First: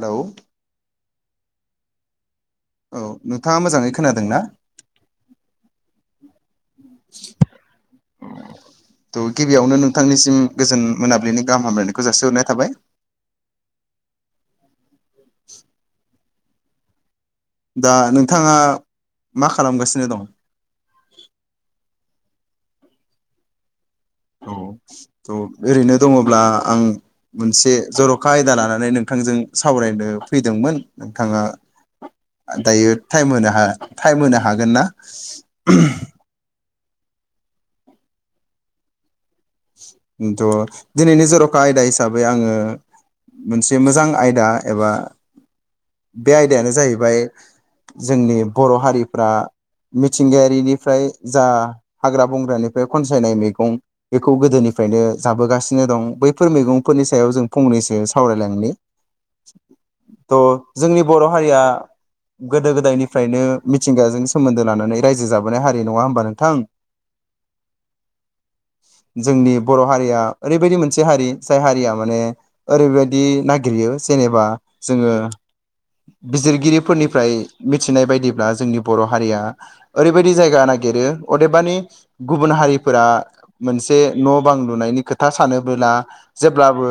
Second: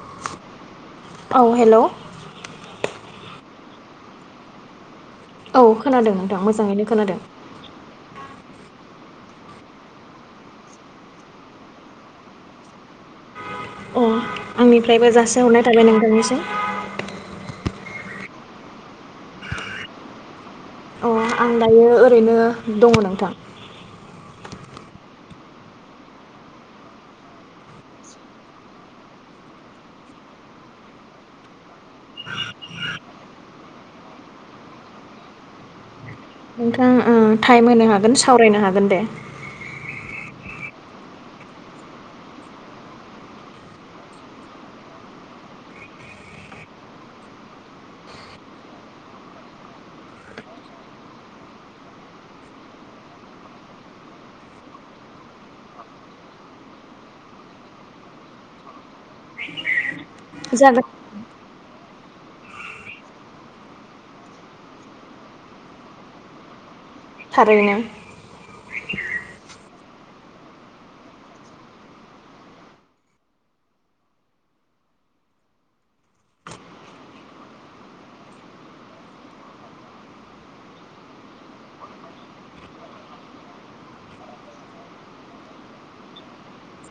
Hello औ hello. औ नोंथाङा मोजाङै खोनादों ना? औ खोनादों नोंथां मोजाङैनो खोनादों। त' गिबियावनो नोंथांनिसिम गोजोन मोनाबिलिनि गाहाम हामलायनायखौ जासिहरनाय थाबाय। उम आंनिफ्रायबो जासिहरनाय थाबाय नोंथांनिसिम। दा नोंथांङा मा खालामगासिनो दं? अ आं दायो ओरैनो दङ' नोंथां। औ त' ओरैनो दङ'ब्ला आं मोनसे जर'खा आयदा लानानै नोंथांजों सावरायनो फैदोंमोन। नोंथाङा आ दायो टाइम होनो हा टाइम होनो हागोन ना? [unintelligible] नोंथां उम थाइम होनो हागोन सावरायनो हागोन दे। द' दिनैनि जर'खा आयदा हिसाबै आङो मोनसे मोजां आयदा एबा बे आयदायानो जाहैबाय जोंनि बर' हारिफ्रा मिथिंगायारिनिफ्राय जा हाग्रा बंग्रानिफ्राय खनसायनाय मेगं बेखौ गोदोनिफ्रायनो जाबोगासिनो दं। बैफोर मैगंफोरनि सायाव जों फंनैसो सावरायलांनि। थ जागोन जोंनि बर हारिया। गोदो गोदायनिफ्रायनो मिथिंगाजों सोमोन्दो लानानै रायजो जाबोनाय हारि नङा होमबा नोंथां? थारैनो। जोंनि बर हारिया ओरैबायदि मोनसे हारि जाय हारिया माने ओरैबायदि नागिरयो जेनेबा जोङो बिजिरगिरिफोरनिफ्राय मिथिनाय बायदिब्ला जोंनि बर हारिया ओरैबायदि जायगा नागिरो अदेबानि गुबुन हारिफोरा मोनसे न बां लुनायनि खोथा सानबोला जेब्लाबो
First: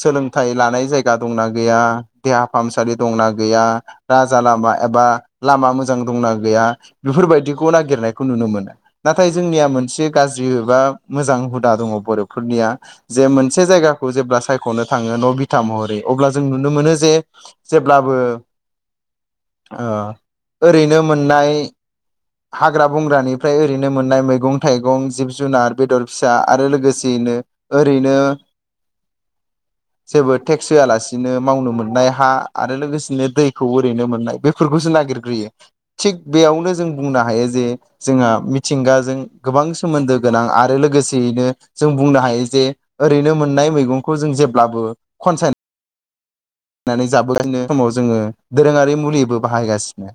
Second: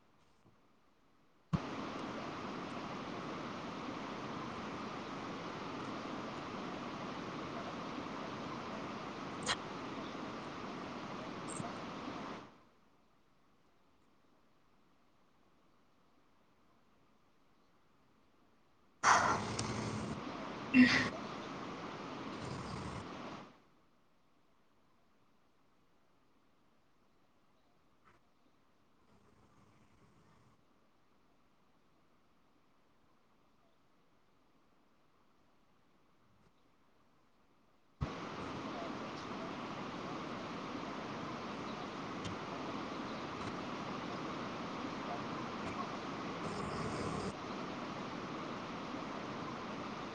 सोलोंथाइ लानाय जायगा दंना गैया देहा फाहामसालि दंना गैया राजा लामा एबा लामा मोजां दंना गैया बेफोरबायदिखौ नागिरनायखौ नुनो मोनो नाथाय जोंनिया मोनसे गाज्रि जा मोजां हुदा दं बरफोरनिया जे मोनसे जायगाखौ जेब्ला सायखनो थाङो न बिधा महरै अब्ला जों नुनो मोनो जे जेब्लाबो ओ ओरैनो मोननाय हाग्रा बंग्रानिफ्राय ओरैनो मोननाय मैगं थायगं जिब जुनार बेदर फिसा आरो लोगोसेयैनो ओरैनो जेबो टेक्स होआलासिनो मावनो मोननाय हा आरो लोगोसेनो दैखौ ओरैनो मोननाय बेफोरखौसो नागिरग्रोयो थिग बेयावनो जों बुंनो हायो जे जोंहा मिथिंगाजों गोबां सोमोन्दो गोनां आरो लोगोसेयैनो जों बुंनो हायो जे ओरैनो मोननाय मैगंखौ जों जेब्लाबो खनसाय नानै जाब समाव जोङो दोरोङारि मुलिबो बाहायगासिनो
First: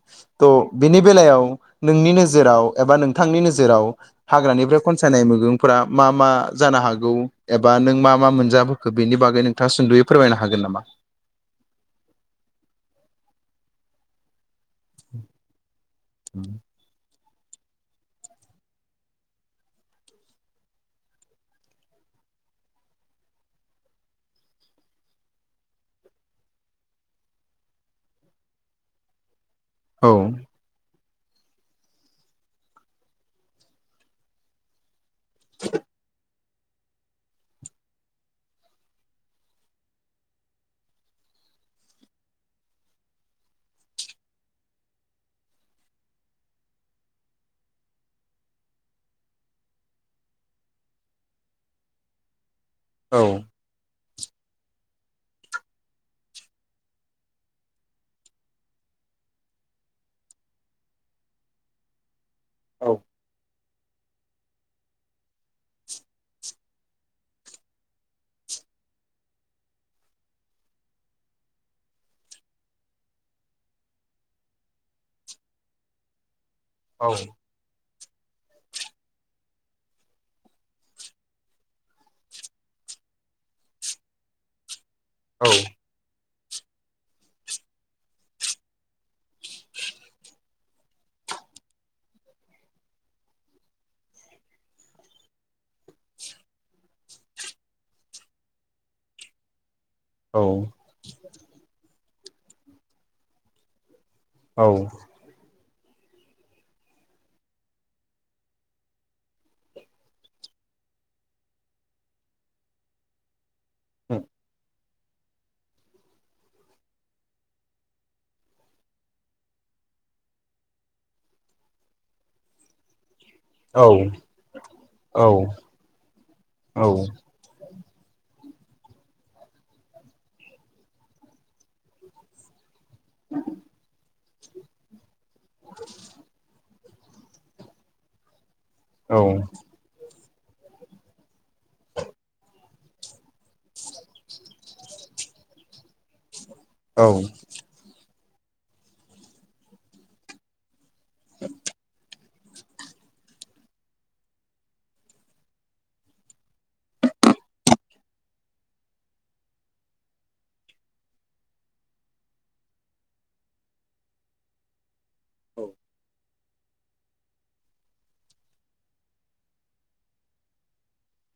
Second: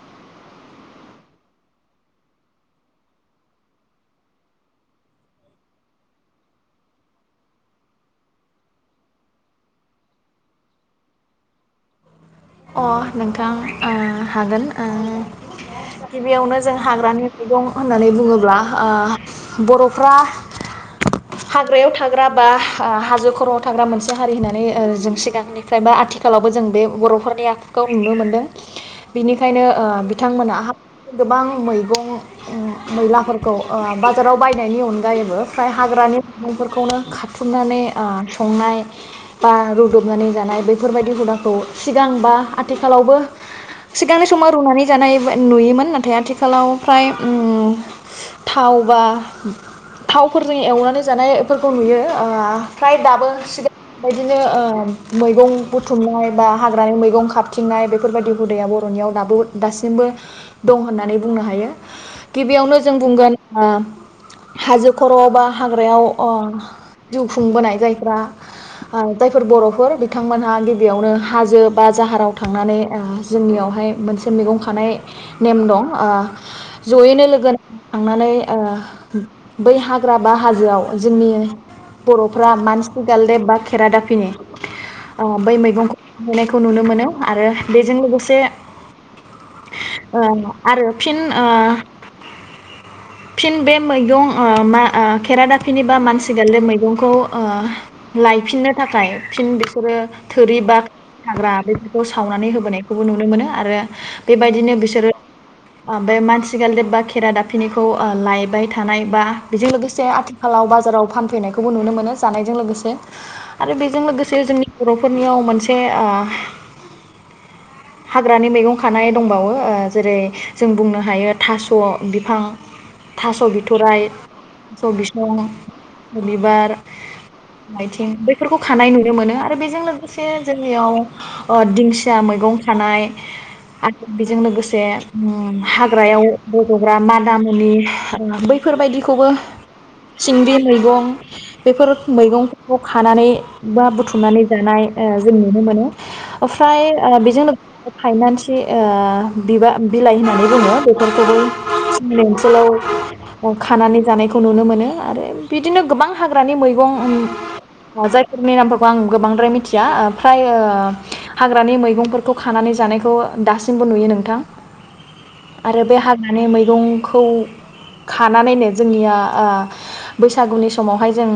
थ बेनि बेलायाव नोंनि नोजोराव एबा नोंथांनि नोजोराव हाग्रानिफ्राय खनसायनाय मैगंफोरा मा मा जानो हागौ एबा नों मा मा मोनजाबोखो बेनि बागै नोंथांङा सुदयै फोरमायनो हागोन नामा? अ नोंथां ओ हागोन। ओ गिबियावनो जों हाग्रानि मैगं होननानै बुङोब्ला ओ बरफ्रा हाग्रायाव थाग्रा बा आ हाजो खरआव थाग्रा मोनसे हारि होननानै ओ जों सिगांनिफ्राय बा आथिखालावबो जों बे बर फोर बे आखुखौ नुनो मोनदों बिनि ओंखायनो ओ औ बिथांमोना गोबां मैगं उम मैलाफोरखौ ओ बाजाराव बायनायनि अन जायोबो फ्राय हाग्रानि नुंफोरखौनो खाारथुमनानै ओ संनाय बा रुदबनानै जानाय बेफोरबायदि हुदाखौ सि गांबा आथिखालावबो सिगांनि समाव रुनानै जानाय नुयोमोन नाथाय आथिखालाव फ्राय थाव बा थावफोरजों एवनानै जानायफोरखौ नुयो फ्राय औ दाबो सि बायदिनो ओ मैगं बुथुमनाय बा हाग्रानि मैगं खाबथिंनाय बेफोरबायदि हुदाया बर'नियाव दाबो दासिमबो दं होननानै बुंनो हायो। गिबियावनो औ जों बुंगोन ओ हाजो खर' बा हाग्रायाव ओ जिउ खुंबोनाय जायफ्रा ओ जायफोर बर'फोर बिथांमोनहा गिबियावनो हाजो बा जाहाराव थांनानै ओ जोंनियावहाय मोनसे मैगं खानाय नेम दं ओ औ जयैनो लोगो थांनानै ओ बै हाग्रा बा हाजोआव जोंनि बर'फ्रा मानसि गालदेब बा खेरा दाफिनि अ बै मैगंखौ नायखौ नुनो मोनो आरो बेजों लोगोसे ओं आरो फिन ओ फिन बे मैगं ओ मा खेरादाफिनिबा मानसि ग बे मैगंखौ ओ लायफिननो थाखाय फिन बेफोरो औ थोरि बा हाग्रा बेफोर खौ सावनानै होबोनायखौबो नुनो मोनो आरो बेबायदिनो बिसोरो बे मानसि गालदेब बा खेरा दाफिनिखौ ओ लायबाय थानाय बा बेजों लोगोसे आथिखालाव बाजाराव फानफैनायखौबो नुनो मोनो जानायजों लोगोसे आरो बेजों लोगोसे जोंनि बर'फोरनियाव मोनसे से ओ हाग्रानि मैगं खानाय दंबावो ओ जेरै जों बुंनो हायो थास' बिफां थास' बिथ'राय थास' औ बिसं बिबार आथिं बेफोरखौ खानाय नुनो मोनो आरो बेजों लोगोसे जोंनियाव ओ दिंसिया मैगं खानाय आ बेजों लोगोसे अम हाग्रायाव गग्रा मादामुनि बै औ फोरबायदिखौबो सिंग्रि मैगं बेफोर मैगंफोरखौ खानानै बा बुथुमनानै जानाय जों नुनो मोनो। ओमफ्राय ओ बेजों नो फाइनान्सि ओ बिबा बिलाइ होननानै बुङो बे फोरखौबो आथिखालाव खानानै जानायखौ नुनो मोनो आरो बिदिनो गोबां हाग्रानि मैगं ओम फ्राय ओ हाग्रानि मैगंफोरखौ खानानै जानायखौ दासिमबो नुयो नोंथां। आरो बे हा मानि मैगंखौ खानानैनो जोंनिया ओ बैसागुनि समावहाय जों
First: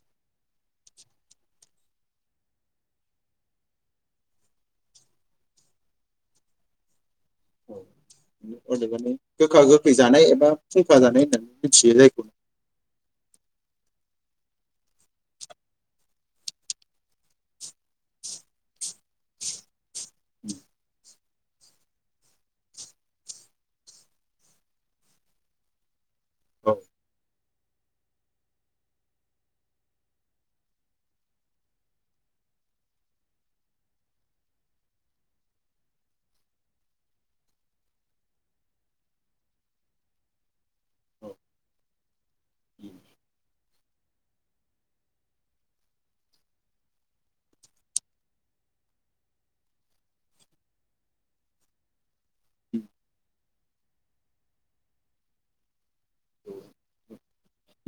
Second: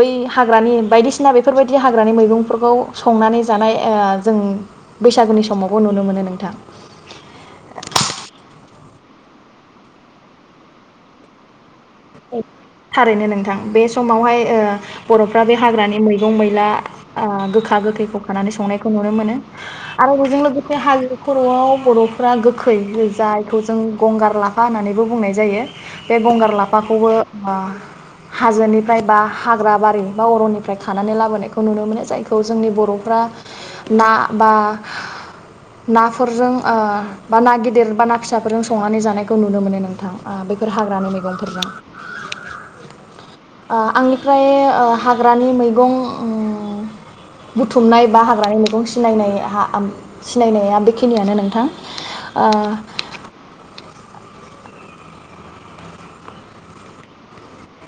बै हाग्रानि बायदिसिना बेफोरबायदि हाग्रानि मैगंफोरखौ संनानै जानाय ओ जों बैसागोनि समावबो नुनो मोनो नोंथां। औ माने गोखा गोखै जानाय एबा फुंखा जानाय होननानै मिथियो जायखौ थारैनो नोंथां बे समावहाय ओ बर'फ्रा बे हाग्रानि मैगं मैला गोखा गोखैखौ खानानै संनायखौ नुनो मोनो आरो बेजों लोगोसे हाजो खर'आव बर'फ्रा गोखै जायखौ जों गंगार लाफा होननानैबो बुंनाय जायो बे गंगार औ लाफाखौबो हाजोनिफ्राय बा हाग्रा बारि बा अर'निफ्राय खानानै लाबोनायखौ नुनो मोनो जायखौ जोंनि बर'फ्रा ना बा नाफोरजों ओ बा ना गिदिर बा ना फिसाफोरजों संनानै जानायखौ नुनो मोनो नोंथां ओ बेफोर हाग्रानि औ मेगंफोरजों। ओ आंनिफ्राय ओ हाग्रानि ओं मैगं बुथुमनाय बा हाग्रानि मैगं सिनायनाय सिनायनाया बेखिनियानो नोंथां ओ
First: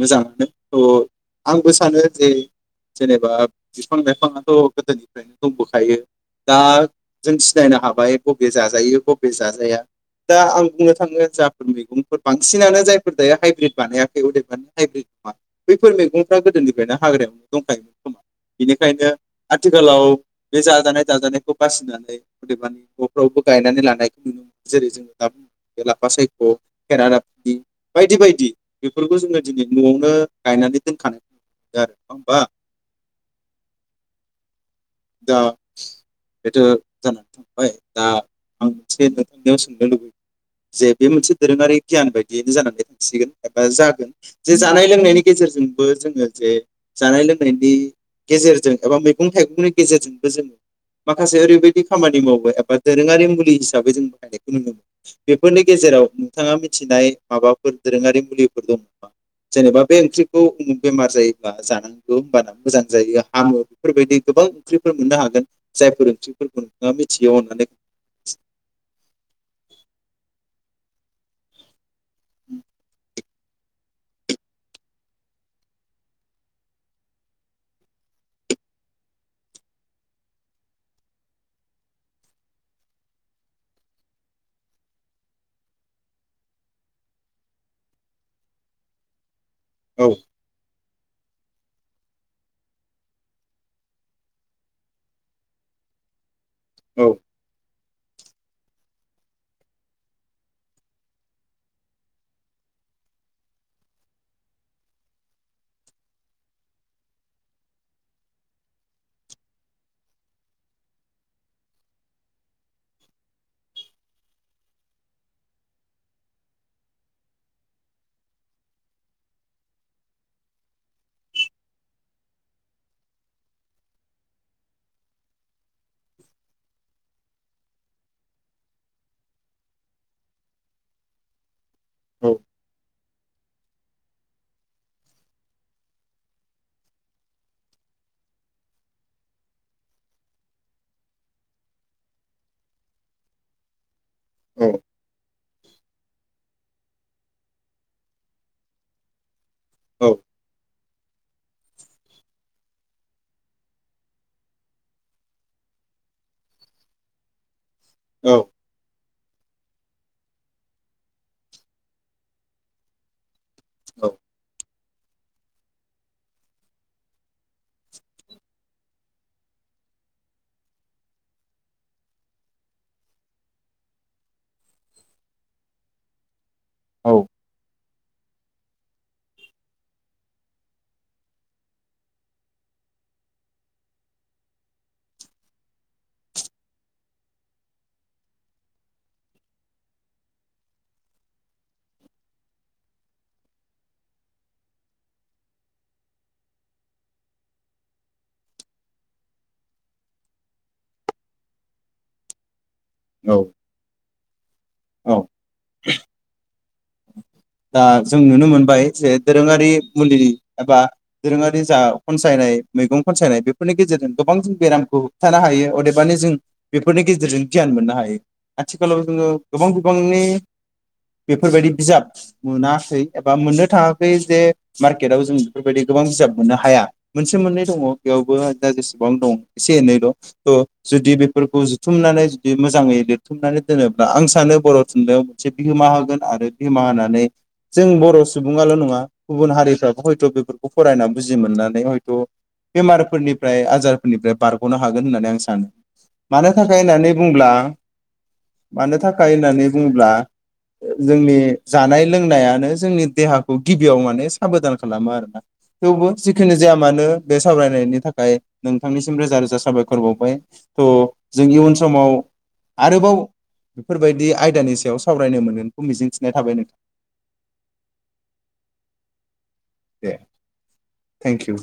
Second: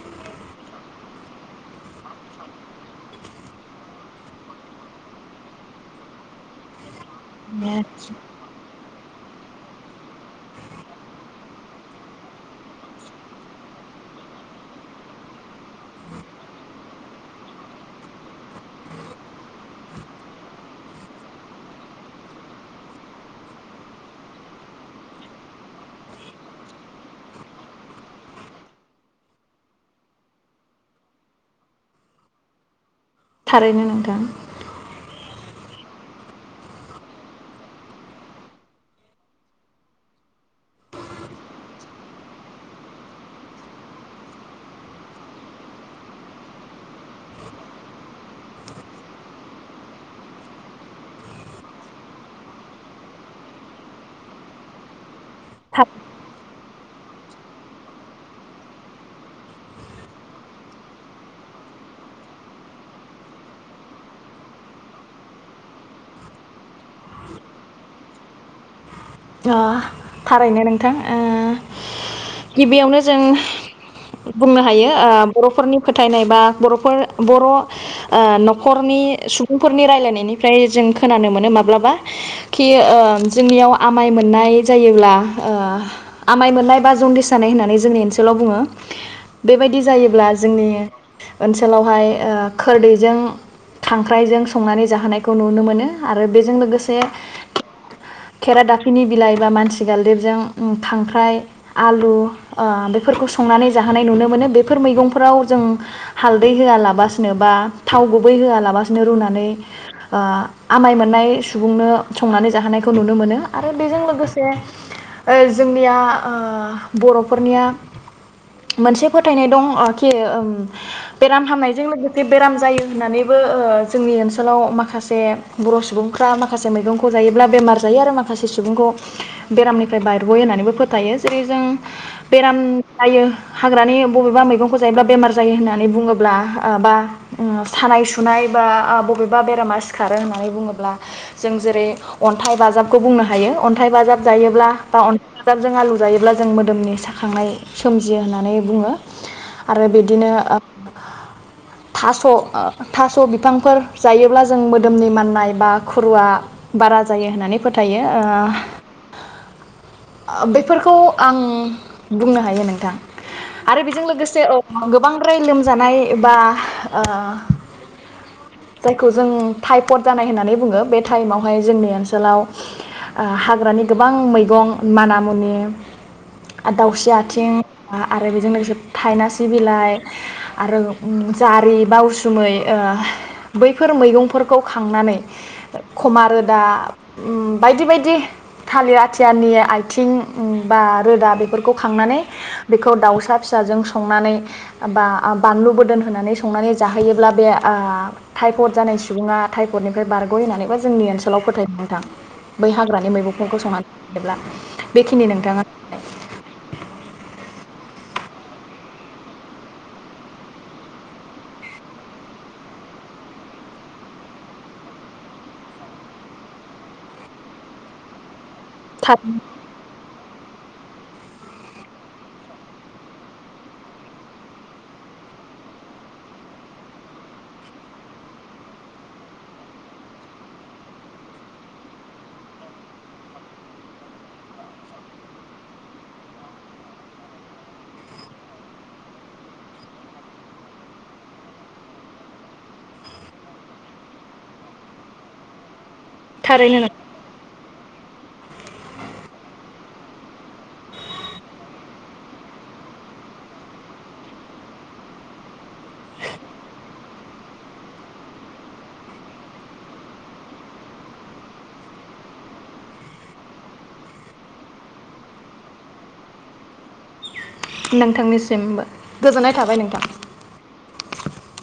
मोजाङानो थ' आंबो सानो जे जेनेबा बिफां लाइफाङाथ' गोदोनिफ्रायनो दंबोखायो दा जों सिनायनो हाबाय बबे जाजायो बबे बे जाजाया दा आं बुंनो थाङो जाफोर मैगंफोर बांसिनानो जायफोर दायो हाइब्रिद बानायाखै हाइब्रिद नङा बैफोर मैगंफ्रा गोदोनिफ्रायनो हाग्रायावनो दंखायोमोन खोमा बेनिखायनो आथिखालाव बे जाजानाय दाजानायखौ बासिनानै अदेबानि न'फ्रावबो गायनानै लानायखौ नुनो मोनो जेरै जोङो दा बु लाफा सायख' खेरादाफनि बायदि बायदि बेफोरखौ जोंङो दिनै न'आवनो गायनानै दोनखानाय आरो नङा होमबा थारैनो नोंथां दा बेथ' जानानै थांबाय दा आं मोनसे नोंथांनियाव सोंनो लुबैयो जे बे मोनसे दोरोङारि गियान बायदियैनो जानानै थांसिगोन एबा जागोन जे जानाय लोंनायनि गेजेरजोंबो जोंङो जे जानाय लोंनायनि गेजेरजों एबा मैगं थाइगंनि गेजेरजोंबो जोंङो माखासे ओरैबायदि खामानि मावो एबा दोरोङारि मुलि हिसाबै जों बाहायनायखौ नुनो मोनो। बेफोरनि थाब गेजेराव नोंथाङा मि थिनाय माबाफोर दोरोंङारि मुलिफोर दंङा जेनेबा बे ओंख्रिखौ बेमार जायोब्ला जानांगौ होमबाना मोजां जायो हामो बेफोरबायदि गोबां ओंख्रिफोर मोननो हागोन जायफोर ओंख्रिफोरखौ नोंथाङा मिथियोबा अननानै अ थारैयनो नों थां गिबियावनो जों बुंनो हायो ओ बर'फोरनि फोथायनाय बा बर'फोर बर' ओ न'खरनि सुबुंफोरनि रायलायनायनिफ्राय जों खोनानो मोनो माब्लाबा कि ओ जोंनियाव आमाय मोननाय जायोब्ला ओ आमाइ मोननाय बा जन्दि सानाय होननानै जोंनि ओनसोलाव बुङो। बेबायदि औ जायोब्ला जोंनि ओनसोलावहाय ओ खोरदैजों खांख्राइजों संनानै जाहोनायखौ नुनो मोनो आरो। बेजों लोगोसे औ खेरा दाफिनि बिलाइ बा माथि गाल्देबजों खांख्राइ आलु ओ बेफोरखौ संनानै जाहोनाय नुनो मोनो बेफोर मैगंफोराव जों हालदै होआलाबसिनो बा थाव गुबै होआलाबसिनो रुनानै ओ आमाय मोननाय सुबुंनो संनानै जाहोनायखौ नुनो मोनो। आरो बेजों लोगोसे ओ जोंनिया ओ बर'फोरनिया मोनसे फोथायनाय दं कि ओं बेराम हामनायजों लोगोसे बेराम जायो होननानैबो ओ जोंनि ओनसोलाव माखासे बर' सुबुंफ्रा माखासे मैगंखौ जायोब्ला बेमार जायो आरो माखा खासे सुबुंखौ बेरामनिफ्राय बारग'यो होननानैबो फोथायो जेरै जों औ बेेराम जायो हाग्रानि बबेबा मैगंखौ जायोब्ला बेमार जायो होननानै बुङोब्ला ओ बा सानाय सुनाय बा बबेबा बेरामा सिखारो होननानै बुङोब्ला जों जेरै अन्थाइ बाजाब खौ बुंनो हायो अन्थाइ बाजाब जायोब्ला औ बा अनथाइ बाजाबजों आलु जायोब्ला जों मोदोमनि साखांनाय सोमजियो होननानै बुङो। आरो औ बिदिनो थास' थास' बिफांफोर जायोब्ला जों मोदोमनि माननाय बा खुरुआ बारा जायो होननानै फोथायो। औ बेफोरखौ आं बुंनो हायो नोंथां आरो बेजों औ लोगोसे ओ गोबांद्राय लोमजानाय बा जायखौ जों ओ टाइफड जानाय होननानै बुङो बे टाइमावहाय जोंनि ओनसोलाव हाग्रानि गोबां मैगं माना मुनि आरो दाउस्रि औ आथिं आरो बेजों लोगोसे थायनासि बिलाइ आरो जारि बा उसुमै ओ बैफोर मैगंफोरखौ खांनानै खमा रोदा बायदि बायदि थालिर आथियाारनि आथिं बा रोदा बेफोरखौ खांनानै बेखौ दाउसा फिसाजों संनानै बा बानलु बदोन होनानै संनानै जाहोयोब्ला बे ओ टाइफड जानाय सुबुङा टाइफडनिफ्राय बारग'यो होननानैबो जोंनि ओनसोलाव फोथायो नोंथां। बै हाग्रानि औ मैगंफोरखौ संनानै थोबब्ला औ बेखिनि नोंथाङा [unintelligible] दा जों नुनो मोनबाय जे दोरोङारि मुलि एबा दोरोङारि जा खनसायनाय मैगं खनसायनाय बेफोरनि गेजेरजों गोबां जों बेरामखौ होबथानो हायो अदेबानि जों बेफोरनि गेजेरजों गियान मोननो हायो। आथिखालाव जोङो थाब गोबां गोबांनि बेफोरबायदि बिजाब मोनाखै एबा मोननो थाङाखै जे मार्केटआव जों बेफोरबायदि गोबां बिजाब मोननो हाया मोनसे मोननै दङ बेयावबो दा जेसेबां दं एसे एनैल' थ' जुदि बेफोरखौ जुथुमनानै जुदि मोजाङै लिरथुमनानै दोनोब्ला आं सानो बर' थुनलाइयाव मोनसे बिहोमा होगोन आरो बिहोमा होननानै। जों बर' सुबुङाल' नङा गुबुन हारिफ्राबो हयथ' बेफोरखौ फरायना बुजि मोननानै हयथ' बेमारफोरनिफ्राय आजारफोरनिफ्राय बारग'नो हागोन होननानै आं सानो। मानो थारैनो थाखाय होननानै बुंब्ला मानो थाखाय होननानै बुङोब्ला जोंनि जानाय लोंनायानो जोंनि देहाखौ गिबियाव माने साबदान खालामो आरोना। थेवबो जिखिनि जाया मानो बे सावरायनायनि थाखाय नोंथांनिसिम रोजा रोजा साबायखर बावबाय थ' जों इयुन समाव आरोबाव बेफोरबायदि आयदानि सायाव सावरायनो मोनगोनखौ मिजिंथिनाय थाबाय नोंथां। नोंथांनिसिमबो गोजोननाय थाबाय नोंथां। दे थेंक इउ